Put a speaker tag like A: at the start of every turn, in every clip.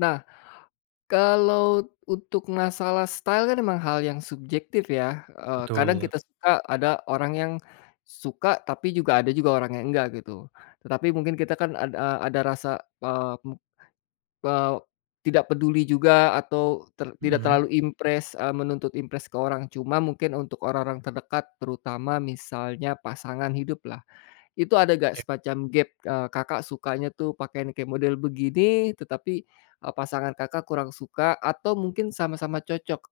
A: Nah, kalau untuk masalah style kan memang hal yang subjektif ya, eee, kadang
B: Betul.
A: kita suka, ada orang yang suka, tapi juga ada juga orang yang enggak gitu. Tetapi mungkin kita kan ad a ada rasa, eee, mem eee, tidak peduli juga atau, ter tidak
B: Mhm.
A: terlalu impress, e menuntut impress ke orang. Cuma mungkin untuk orang-orang terdekat, terutama misalnya pasangan hidup lah, itu ada nggak
B: E
A: semacam gap, eee, Kakak sukanya tuh pakaian model begini, tetapi, e pasangan Kakak kurang suka atau mungkin sama-sama cocok.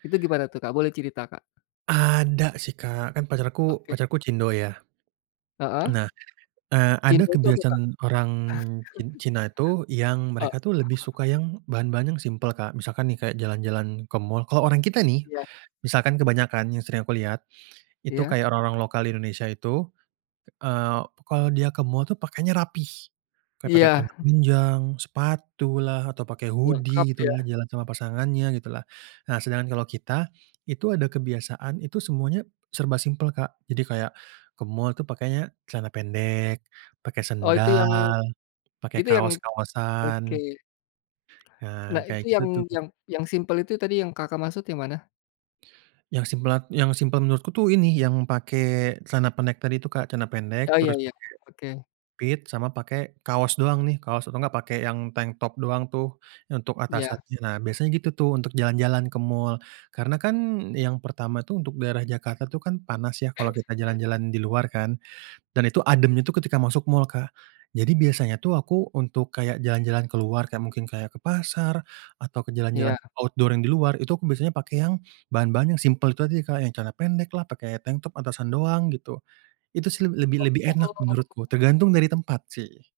A: Itu gimana tuh Kak, boleh cerita Kak?
B: Ada sih Kak, kan pacarku
A: Oke.
B: pacarku cindo ya.
A: Heeh.
B: Nah, eee, ada
A: Cindo tuh apa Kak?
B: kebiasaan orang cin Cina itu, yang
A: Eee.
B: mereka tuh lebih suka yang bahan-bahan yang simpel Kak. Misalkan nih kayak jalan-jalan ke mall kalau orang kita nih,
A: Iya.
B: misalkan kebanyakan yang sering aku lihat, itu
A: Iya.
B: kayak orang-orang lokal di Indonesia itu, eee, kalau dia ke mall itu pakainya rapi. Kayak pakai
A: Iya.
B: celana panjang, sepatu lah atau pakai
A: Lengkap
B: hoodie gitu lah,
A: ya.
B: jalan sama pasangannya gitu lah. Nah sedangkan kalau kita, itu ada kebiasaan itu semuanya serba simpel Kak. Jadi kayak ke mall tuh pakainya celana pendek, pakai
A: Oh itu yang
B: sendal, pakai
A: itu yang oke.
B: kaos-kaosan. Nah,
A: Nah
B: kayak
A: itu
B: gitu
A: yang
B: tuh.
A: yang yang simpel itu tadi yang Kakak maksud yang mana?
B: Yang simlat yang simpel menurutku tuh ini, yang pakai celana pendek-pendek itu Kak. Celana pendek,
A: Oh iya
B: terus
A: iya,
B: pake
A: oke.
B: pit, sama pakai kaos doang nih, kaos atau enggak pakai yang tanktop doang tuh, untuk
A: Iya.
B: atasannya. Nah biasanya gitu tuh, untuk jalan-jalan ke mall. Karena kan, yang pertama tuh untuk daerah Jakarta tuh kan panas ya, kalau kita jalan-jalan di luar kan, dan itu ademnya ketika masuk mall Kak. Jadi biasanya tuh aku untuk kayak jalan-jalan keluar kayak mungkin kayak ke pasar, atau jalan-jalan
A: Iya.
B: outdoor yang di luar, itu aku biasanya pakai yang, bahan-bahan yang simpel itu tadi Kak, yang celana pendeklah, pakai tanktop atasan doang, gitu. Itu sih leb lebih lebih
A: O
B: enak
A: oh.
B: menurutku, tergantung dari tempat sih.